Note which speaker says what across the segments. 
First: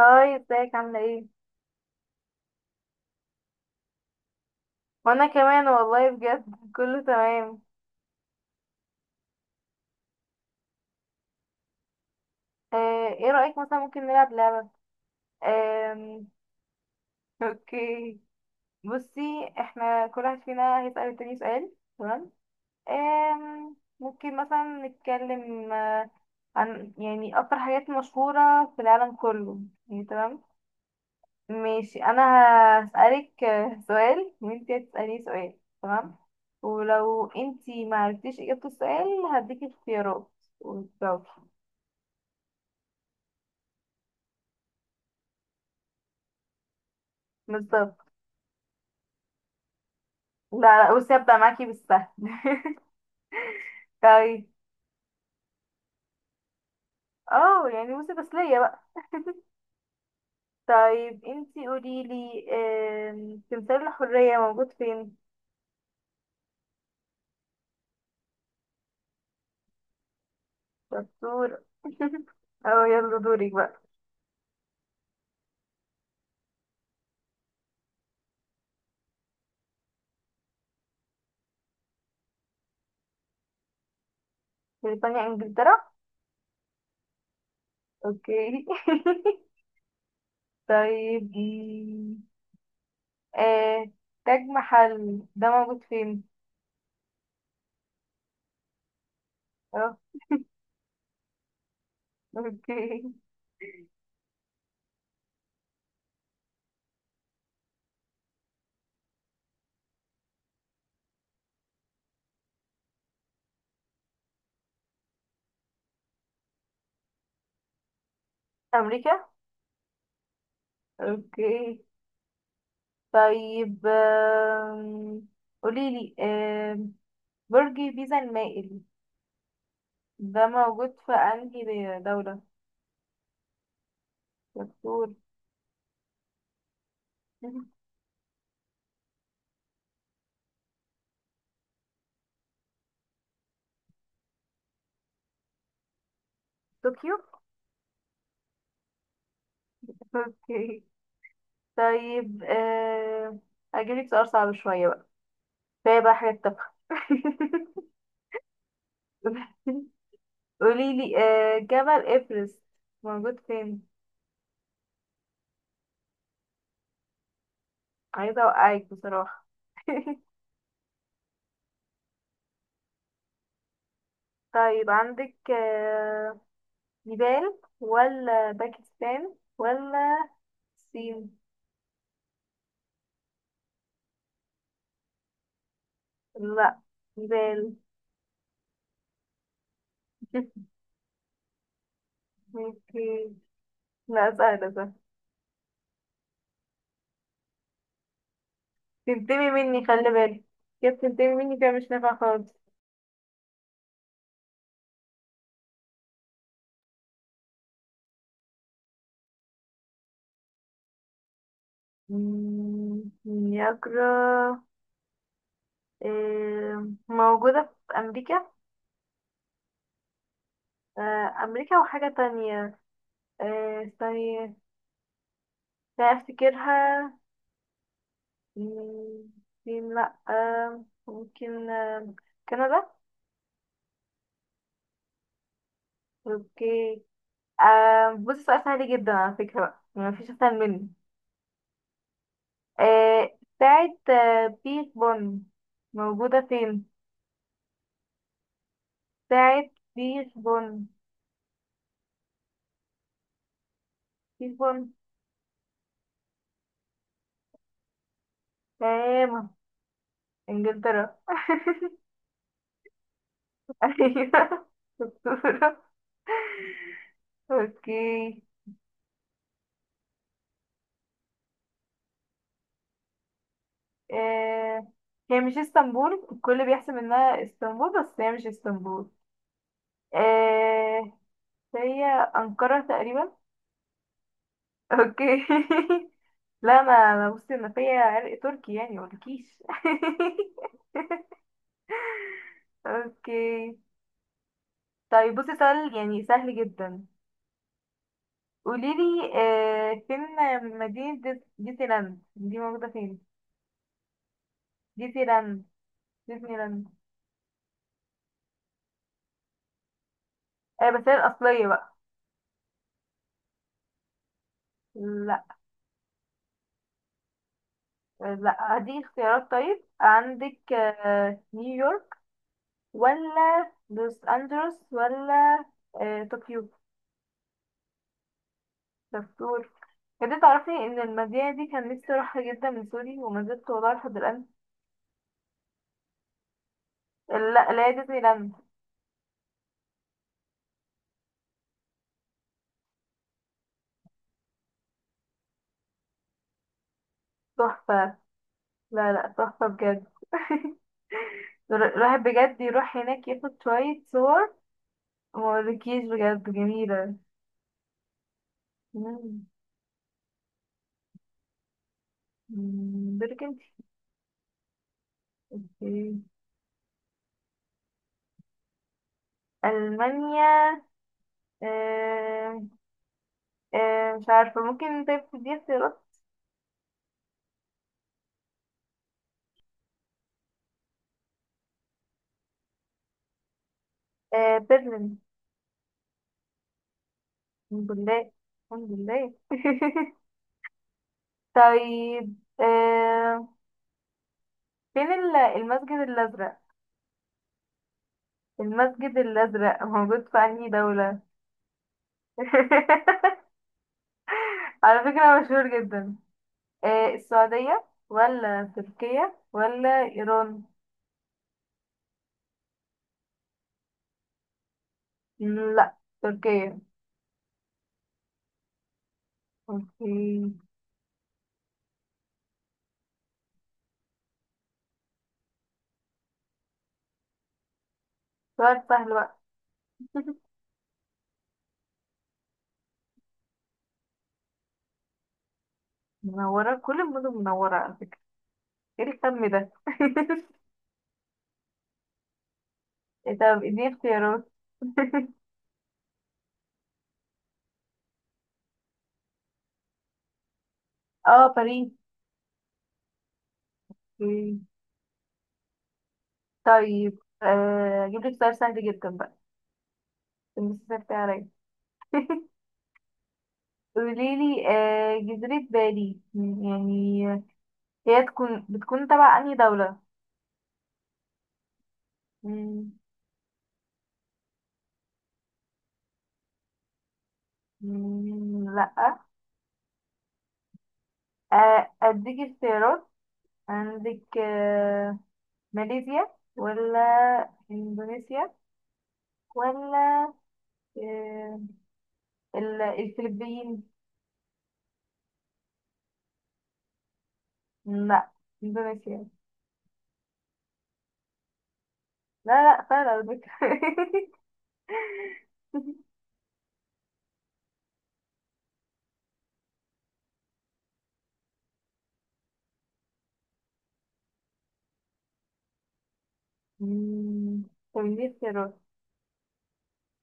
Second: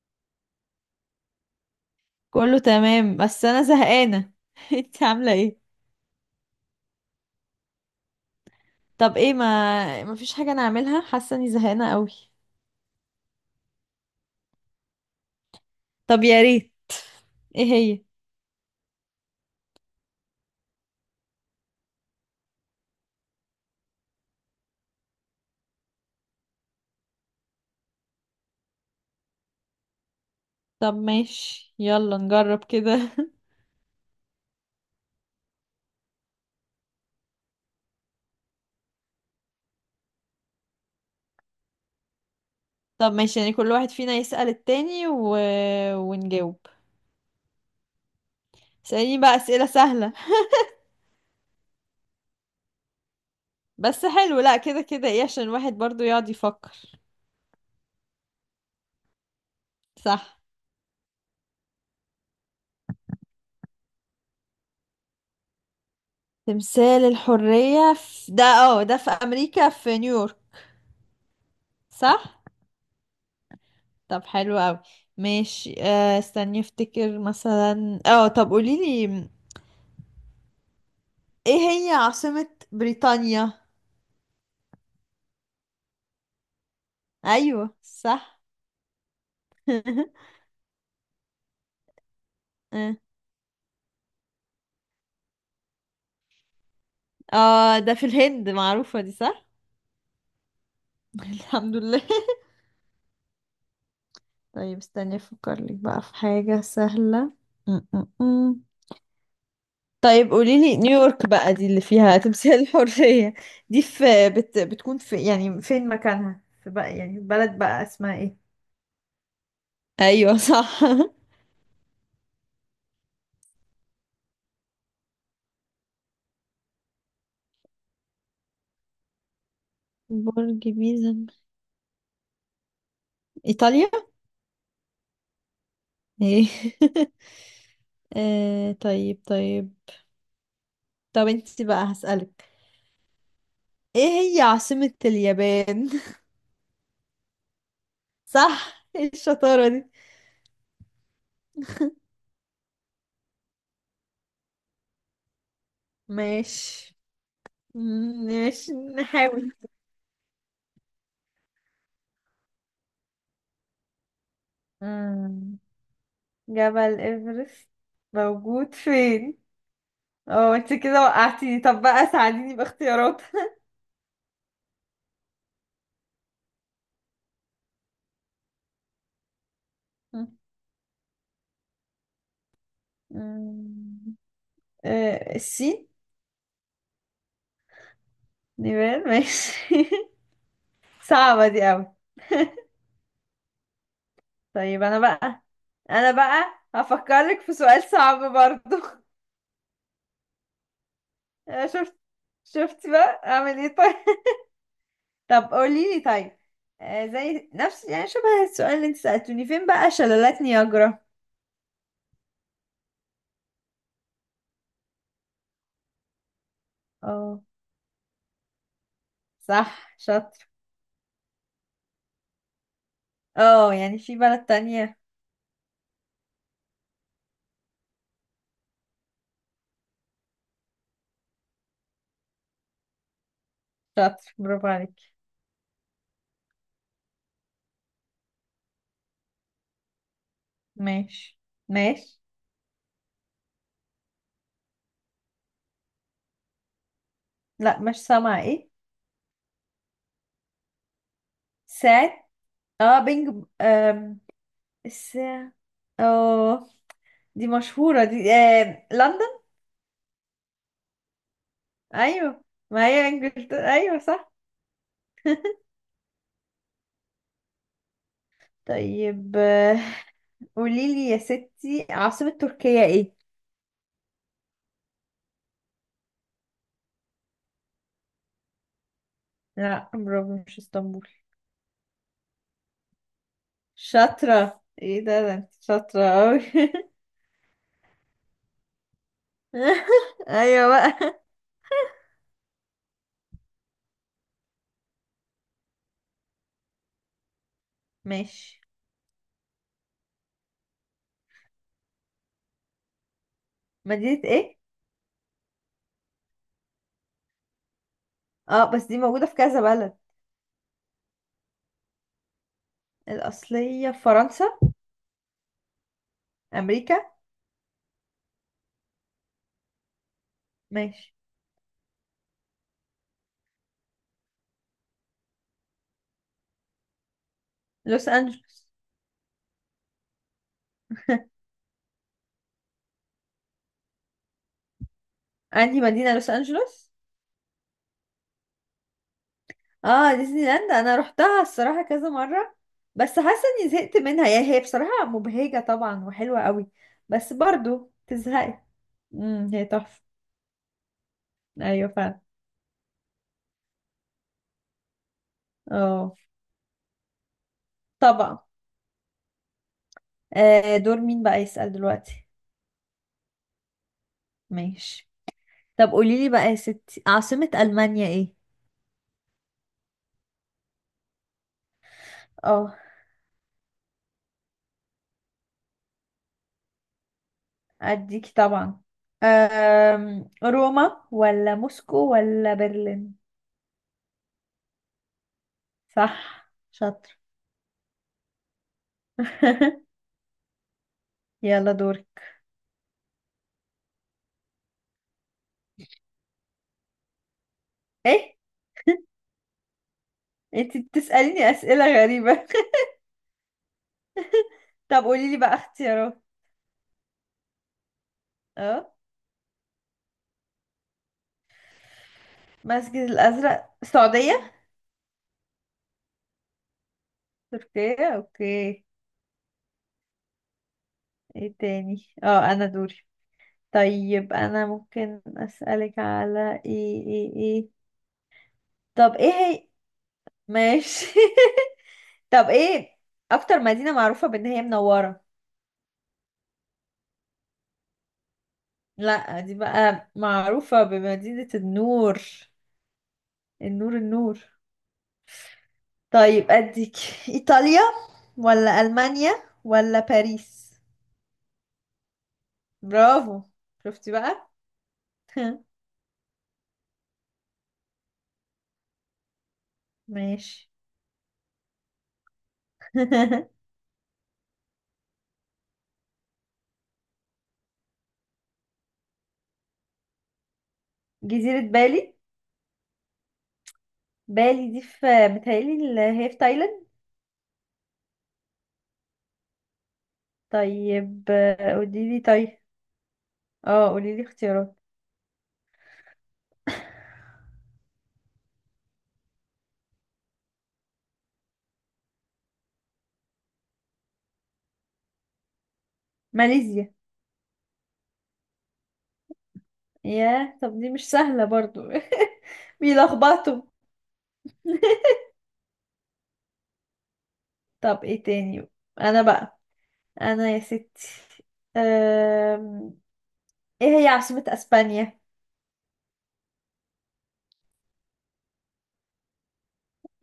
Speaker 1: هاي ازيك عاملة ايه؟
Speaker 2: كله تمام بس انا زهقانه. انت
Speaker 1: وانا
Speaker 2: عامله ايه؟
Speaker 1: كمان والله بجد كله تمام.
Speaker 2: طب ايه، ما فيش حاجه نعملها؟ حاسه اني زهقانه قوي.
Speaker 1: ايه رأيك مثلا ممكن نلعب لعبة؟
Speaker 2: طب
Speaker 1: آم،
Speaker 2: يا ريت. ايه هي؟
Speaker 1: اوكي بصي، احنا كل واحد فينا هيسأل التاني سؤال، تمام؟ ممكن مثلا نتكلم عن يعني اكتر حاجات مشهورة في العالم كله، يعني تمام؟
Speaker 2: طب ماشي،
Speaker 1: ماشي،
Speaker 2: يلا
Speaker 1: انا
Speaker 2: نجرب كده.
Speaker 1: هسألك سؤال وانتي هتسأليني سؤال، تمام. ولو انتي ما عرفتيش اجابة السؤال هديكي اختيارات وتجاوبي.
Speaker 2: طب ماشي، يعني كل واحد فينا يسأل التاني ونجاوب.
Speaker 1: بالظبط.
Speaker 2: اسأليني بقى اسئله سهله.
Speaker 1: لا لا، بصي هبدأ معاكي بالسهل.
Speaker 2: بس حلو،
Speaker 1: طيب.
Speaker 2: لا، كده كده ايه، عشان الواحد برضو يقعد يفكر.
Speaker 1: اه يعني بصي تسلية بقى.
Speaker 2: صح.
Speaker 1: طيب، انتي قوليلي، تمثال الحرية موجود فين؟
Speaker 2: تمثال الحريه ده في امريكا، في نيويورك.
Speaker 1: دكتور.
Speaker 2: صح.
Speaker 1: اه يلا دورك بقى.
Speaker 2: طب حلو قوي. ماشي، استني افتكر مثلا. اه طب قوليلي، ايه هي عاصمة بريطانيا؟
Speaker 1: بريطانيا انجلترا.
Speaker 2: ايوه، صح.
Speaker 1: اوكي. طيب،
Speaker 2: اه،
Speaker 1: آه، تاج محل ده موجود فين؟
Speaker 2: ده في الهند، معروفة دي، صح.
Speaker 1: اه
Speaker 2: الحمد لله.
Speaker 1: اوكي.
Speaker 2: طيب استني افكر لك بقى في حاجة سهلة. م- م- م. طيب قوليلي، نيويورك بقى دي اللي فيها تمثال الحرية، دي في بتكون في، يعني فين مكانها، في بقى يعني بلد بقى اسمها ايه؟
Speaker 1: أمريكا؟
Speaker 2: ايوه، صح.
Speaker 1: اوكي. طيب، قوليلي، برج بيزا المائل ده
Speaker 2: برج
Speaker 1: موجود في
Speaker 2: بيزا،
Speaker 1: أنهي دولة؟
Speaker 2: ايطاليا.
Speaker 1: دكتور.
Speaker 2: ايه؟ طيب طيب. طب انت بقى هسألك، ايه هي عاصمة اليابان؟
Speaker 1: طوكيو؟
Speaker 2: صح، ايه الشطارة دي!
Speaker 1: اوكي. طيب، هجيبلك سؤال صعب شوية بقى، فيها بقى حاجة تافهة.
Speaker 2: ماشي، ماشي نحاول.
Speaker 1: قوليلي، جبل إيفرست موجود فين؟
Speaker 2: مم. جبل ايفرست
Speaker 1: عايزة
Speaker 2: موجود
Speaker 1: أوقعك
Speaker 2: فين؟
Speaker 1: بصراحة.
Speaker 2: اه انت كده وقعتيني، طب بقى ساعديني باختيارات.
Speaker 1: طيب، عندك نيبال ولا باكستان ولا الصين.
Speaker 2: مم. الصين.
Speaker 1: لا، نيبال.
Speaker 2: نيبال، ماشي. صعبة دي أوي.
Speaker 1: اوكي. لا، سهلة
Speaker 2: طيب
Speaker 1: سهلة.
Speaker 2: انا بقى هفكرك في سؤال صعب برضو.
Speaker 1: تنتمي مني خلي بالك، كيف تنتمي مني
Speaker 2: آه،
Speaker 1: كده مش
Speaker 2: شفت
Speaker 1: نافع خالص.
Speaker 2: شفت بقى اعمل ايه؟ طيب. طب قولي لي، طيب زي نفس يعني شبه السؤال اللي انت سألتوني. فين بقى شلالات نياجرا؟
Speaker 1: إني أقرأ،
Speaker 2: اه
Speaker 1: موجودة في أمريكا.
Speaker 2: صح، شاطر.
Speaker 1: أمريكا وحاجة تانية.
Speaker 2: اه يعني في بلد
Speaker 1: استني،
Speaker 2: تانية.
Speaker 1: لا أفتكرها. مم، الصين لأ، ممكن، كندا.
Speaker 2: شاطر، برافو عليك.
Speaker 1: اوكي. بصي سؤال سهل جدا على فكرة بقى، ما فيش اسهل منه.
Speaker 2: ماشي، ماشي.
Speaker 1: بتاعة بيش بن موجودة فين؟
Speaker 2: لا مش سامعة، ايه؟
Speaker 1: بتاعة بيش بن،
Speaker 2: ساعة. اه بينج،
Speaker 1: بيش بن.
Speaker 2: الساعة. اه دي مشهورة دي، آه.
Speaker 1: تمام، انجلترا.
Speaker 2: ايوه، ما هي انجلترا، ايوه
Speaker 1: ايوه
Speaker 2: صح.
Speaker 1: شطورة. اوكي.
Speaker 2: طيب، قوليلي يا ستي، عاصمة تركيا ايه؟
Speaker 1: آه هي مش اسطنبول، الكل بيحسب انها اسطنبول بس هي مش اسطنبول.
Speaker 2: لا، برافو، مش اسطنبول.
Speaker 1: آه هي أنقرة تقريبا.
Speaker 2: شاطرة، ايه ده
Speaker 1: اوكي.
Speaker 2: انت شاطرة اوي.
Speaker 1: لا انا انا بصي، انا فيا عرق تركي يعني مقولكيش.
Speaker 2: ايوه بقى.
Speaker 1: اوكي. طيب بصي سؤال يعني سهل جدا.
Speaker 2: ماشي.
Speaker 1: قوليلي، فين مدينة ديزني لاند دي موجودة فين؟
Speaker 2: مدينة ايه؟
Speaker 1: ديزني لاند. ديزني لاند.
Speaker 2: اه بس دي موجودة في كذا بلد.
Speaker 1: بس هي الأصلية بقى.
Speaker 2: الأصلية في فرنسا.
Speaker 1: لا.
Speaker 2: أمريكا.
Speaker 1: لا، هديك اختيارات. طيب عندك
Speaker 2: ماشي.
Speaker 1: نيويورك ولا لوس أنجلوس ولا طوكيو.
Speaker 2: لوس أنجلوس.
Speaker 1: شطورة. بجد تعرفي ان المدينة دي كان نفسي اروحها جدا من سوري، وما زلت والله لحد الان.
Speaker 2: عندي مدينة لوس أنجلوس.
Speaker 1: لا لا، هي ديزني لاند.
Speaker 2: اه ديزني لاند انا روحتها الصراحه كذا مره، بس حاسه اني زهقت منها يعني، هي بصراحه مبهجه طبعا وحلوه قوي بس برضو
Speaker 1: تحفة.
Speaker 2: تزهقي.
Speaker 1: لا لا،
Speaker 2: هي
Speaker 1: تحفة
Speaker 2: تحفه.
Speaker 1: بجد.
Speaker 2: ايوه فعلا.
Speaker 1: الواحد بجد يروح هناك ياخد شوية صور. موريكيش
Speaker 2: اه
Speaker 1: بجد جميلة.
Speaker 2: طبعا.
Speaker 1: مم.
Speaker 2: دور مين بقى يسأل دلوقتي؟
Speaker 1: بالك انت.
Speaker 2: ماشي. طب قولي
Speaker 1: إيه.
Speaker 2: لي بقى يا ستي، عاصمه المانيا ايه؟
Speaker 1: ألمانيا. آه،
Speaker 2: اه
Speaker 1: مش عارفة، ممكن طيب تديني اختيارات.
Speaker 2: اديكي طبعا. روما ولا موسكو ولا برلين؟
Speaker 1: برلين.
Speaker 2: صح، شاطر.
Speaker 1: الحمد لله الحمد لله.
Speaker 2: يلا دورك.
Speaker 1: طيب، فين المسجد الأزرق.
Speaker 2: ايه
Speaker 1: المسجد الأزرق موجود في أنهي
Speaker 2: انت
Speaker 1: دولة؟
Speaker 2: بتسأليني أسئلة غريبة!
Speaker 1: على
Speaker 2: طب قولي لي
Speaker 1: فكرة
Speaker 2: بقى
Speaker 1: مشهور جدا.
Speaker 2: اختيارات.
Speaker 1: السعودية ولا
Speaker 2: اه
Speaker 1: تركيا ولا إيران؟
Speaker 2: المسجد الازرق، السعوديه.
Speaker 1: لا، تركيا.
Speaker 2: تركيا، اوكي.
Speaker 1: اوكي.
Speaker 2: ايه تاني، اه انا دوري. طيب انا ممكن اسالك على ايه
Speaker 1: سؤال سهل
Speaker 2: طب ايه
Speaker 1: بقى.
Speaker 2: هي؟ ماشي. طب ايه اكتر مدينه معروفه بان هي منوره؟
Speaker 1: منورة، كل المدن منورة على فكرة، ايه
Speaker 2: لا
Speaker 1: الكم
Speaker 2: دي
Speaker 1: ده؟
Speaker 2: بقى معروفه بمدينه النور.
Speaker 1: طب اديني
Speaker 2: النور، النور.
Speaker 1: اختيارات.
Speaker 2: طيب اديك، ايطاليا ولا المانيا ولا باريس؟
Speaker 1: اه باريس.
Speaker 2: برافو، شفتي بقى.
Speaker 1: اوكي. طيب اجيب لك سؤال سهل جدا بقى،
Speaker 2: ماشي.
Speaker 1: عشان بس سهلت عليا. قوليلي جزيرة بالي، يعني هي بتكون تبع أنهي دولة؟
Speaker 2: جزيرة بالي.
Speaker 1: مم.
Speaker 2: بالي دي في، بتهيألي اللي هي في تايلاند.
Speaker 1: مم. لأ.
Speaker 2: طيب قولي لي
Speaker 1: أديك
Speaker 2: طيب،
Speaker 1: اختيارات.
Speaker 2: اه قولي
Speaker 1: عندك
Speaker 2: لي اختيارات.
Speaker 1: ماليزيا، ولا إندونيسيا، ولا آه، الفلبين.
Speaker 2: ماليزيا.
Speaker 1: لأ، إندونيسيا.
Speaker 2: ياه، طب دي مش سهلة برضو.
Speaker 1: لا لا، سهلة على
Speaker 2: بيلخبطوا.
Speaker 1: فكرة.
Speaker 2: طب ايه تاني. انا بقى انا يا ستي، أم... ايه هي عاصمة اسبانيا؟
Speaker 1: مم. طب دي اختيارات.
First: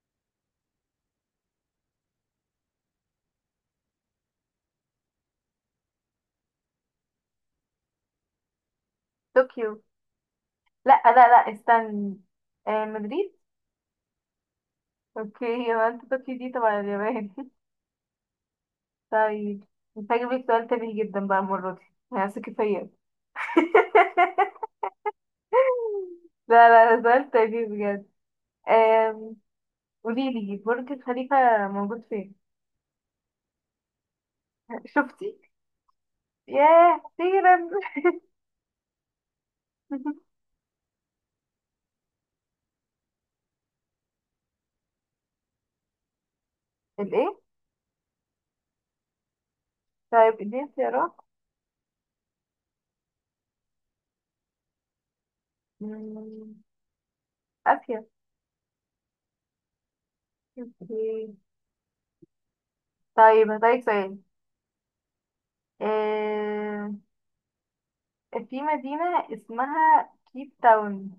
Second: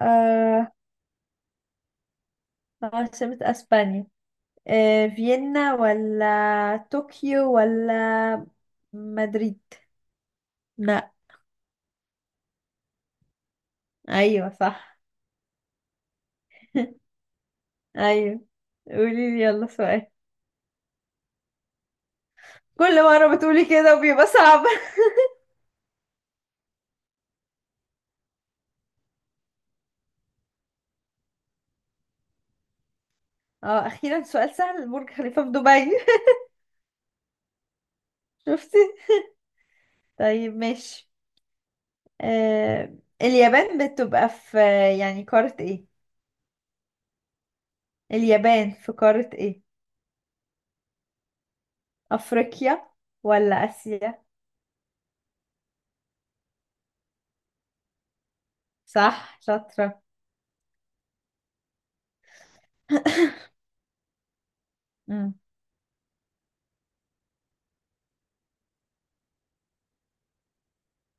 Speaker 2: أه... عاصمة اسبانيا. فيينا ولا طوكيو ولا مدريد؟
Speaker 1: طوكيو. لأ
Speaker 2: لا.
Speaker 1: لأ لأ، استني. مدريد.
Speaker 2: ايوه، صح.
Speaker 1: اوكي. يبقى انت طوكيو دي تبع اليابان.
Speaker 2: ايوه قولي لي
Speaker 1: طيب،
Speaker 2: يلا سؤال.
Speaker 1: انت هجيب لك سؤال تافه جدا بقى، المرة دي هثقي فيا.
Speaker 2: كل مرة بتقولي كده وبيبقى صعب.
Speaker 1: لا لا، ده سؤال تافه بجد. آم، قولي لي، برج الخليفة موجود فين؟
Speaker 2: اه اخيرا سؤال سهل، برج
Speaker 1: شفتي؟
Speaker 2: خليفة في دبي.
Speaker 1: ياه أخيرا.
Speaker 2: شفتي. طيب ماشي. آه اليابان بتبقى في يعني قارة ايه؟
Speaker 1: الإيه؟
Speaker 2: اليابان في قارة ايه؟
Speaker 1: طيب اديني اختيارات.
Speaker 2: افريقيا ولا اسيا؟
Speaker 1: مم، آسيا.
Speaker 2: صح، شاطرة.
Speaker 1: اوكي. طيب هسألك سؤال.
Speaker 2: مم.
Speaker 1: آم، في مدينة اسمها كيب تاون،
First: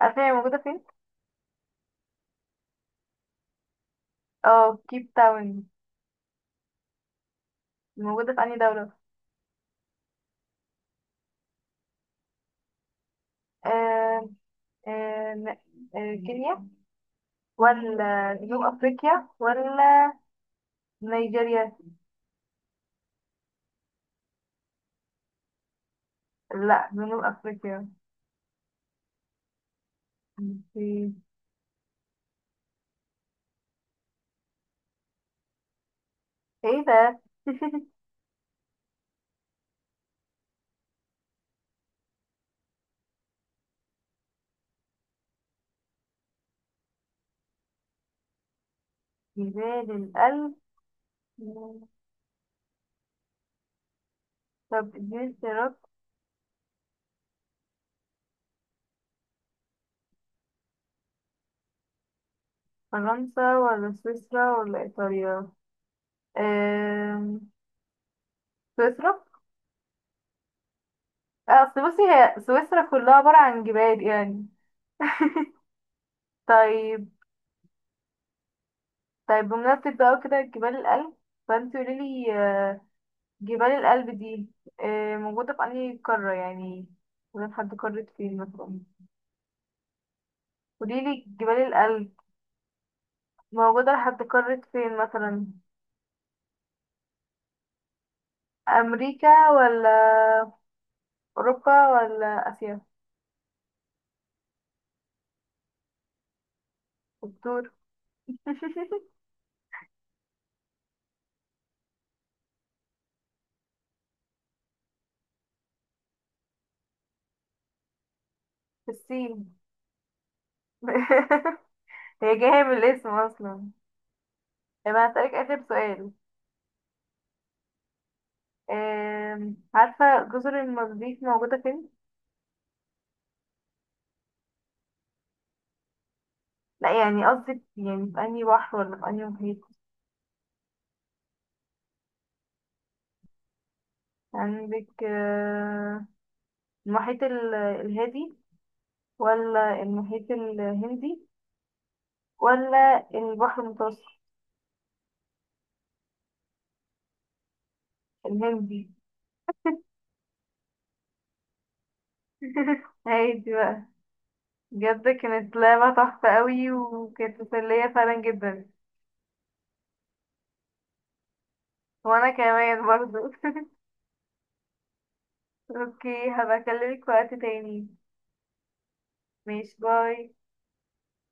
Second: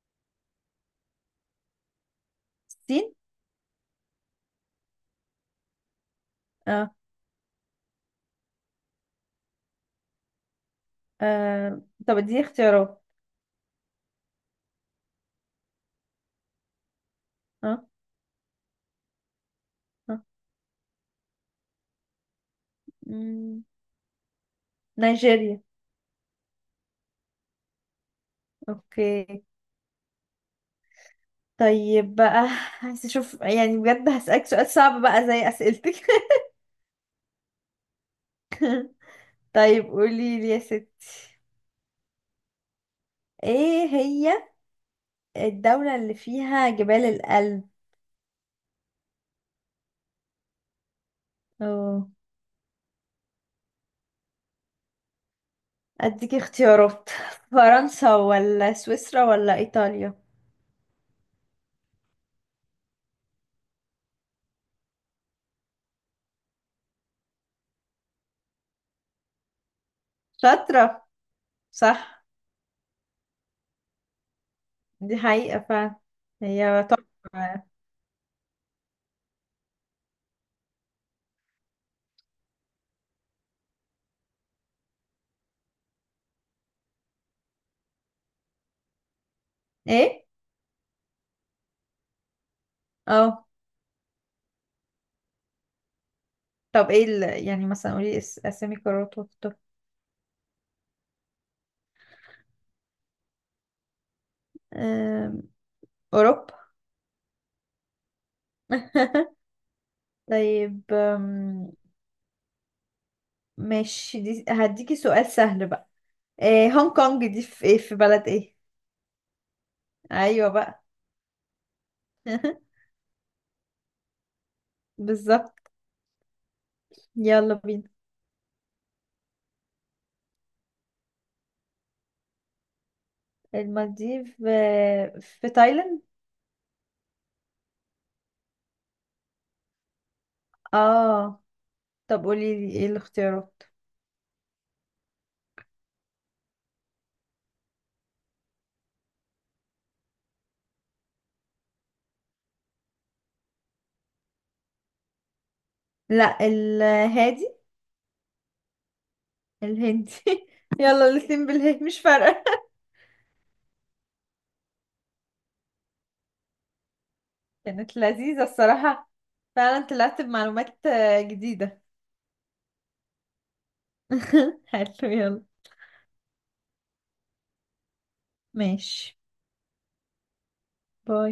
Speaker 1: عارفة هي موجودة فين؟
Speaker 2: الصين.
Speaker 1: اه كيب تاون
Speaker 2: اه
Speaker 1: موجودة في أنهي دولة؟
Speaker 2: طب اديني اختيارات.
Speaker 1: آم، آه، كينيا،
Speaker 2: اه،
Speaker 1: ولا جنوب أفريقيا، ولا
Speaker 2: اه.
Speaker 1: نيجيريا.
Speaker 2: مم. نيجيريا،
Speaker 1: لا، جنوب أفريقيا.
Speaker 2: اوكي.
Speaker 1: أوكي.
Speaker 2: طيب بقى، عايز اشوف يعني بجد، هسألك سؤال صعب بقى زي اسئلتك.
Speaker 1: ايه ده.
Speaker 2: طيب قولي لي يا ستي، ايه هي الدولة اللي فيها جبال الألب؟
Speaker 1: جبال الألب.
Speaker 2: اه
Speaker 1: طب اديني اختيارات.
Speaker 2: اديك اختيارات. فرنسا ولا سويسرا ولا ايطاليا؟
Speaker 1: فرنسا ولا سويسرا ولا إيطاليا. آم، سويسرا.
Speaker 2: شاطرة.
Speaker 1: أصل بصي
Speaker 2: صح،
Speaker 1: هي سويسرا كلها عبارة عن جبال يعني.
Speaker 2: دي حقيقة فعلا. هي
Speaker 1: طيب.
Speaker 2: تحفة.
Speaker 1: طيب بمناسبة بقى كده جبال الألب، فانت قوليلي جبال الألب دي موجودة في أنهي قارة يعني، موجودة لحد قارة فين مثلا؟
Speaker 2: ايه
Speaker 1: قوليلي جبال الألب
Speaker 2: اه،
Speaker 1: موجودة لحد قارة فين مثلا؟
Speaker 2: طب ايه يعني مثلا قولي اسامي قارات
Speaker 1: أمريكا
Speaker 2: واكتر.
Speaker 1: ولا أوروبا ولا آسيا.
Speaker 2: أم، اوروبا.
Speaker 1: دكتور.
Speaker 2: طيب ماشي، دي هديكي سؤال سهل بقى. إيه هونج كونج دي في، إيه، في بلد ايه؟
Speaker 1: في الصين.
Speaker 2: ايوه بقى.
Speaker 1: هي جاية من الاسم أصلا. طب أنا هسألك
Speaker 2: بالظبط،
Speaker 1: آخر سؤال.
Speaker 2: يلا بينا.
Speaker 1: عارفة جزر المالديف موجودة فين؟
Speaker 2: المالديف في تايلاند.
Speaker 1: لا، يعني قصدي يعني في أنهي بحر ولا في أنهي محيط؟
Speaker 2: اه طب قولي لي ايه الاختيارات.
Speaker 1: عندك المحيط الهادي، ولا المحيط الهندي، ولا البحر المتوسط.
Speaker 2: لا الهادي.
Speaker 1: الهندي.
Speaker 2: الهندي. يلا الاتنين بالهي مش فارقة.
Speaker 1: هايدي بقى. بجد كانت لعبة تحفة قوي، وكانت مسلية
Speaker 2: كانت
Speaker 1: فعلا
Speaker 2: لذيذة
Speaker 1: جدا.
Speaker 2: الصراحة. فعلا طلعت بمعلومات جديدة.
Speaker 1: وانا كمان برضو.
Speaker 2: حلو، يلا.
Speaker 1: اوكي، هبقى اكلمك في وقت تاني.
Speaker 2: ماشي.
Speaker 1: ماشي. باي.
Speaker 2: باي.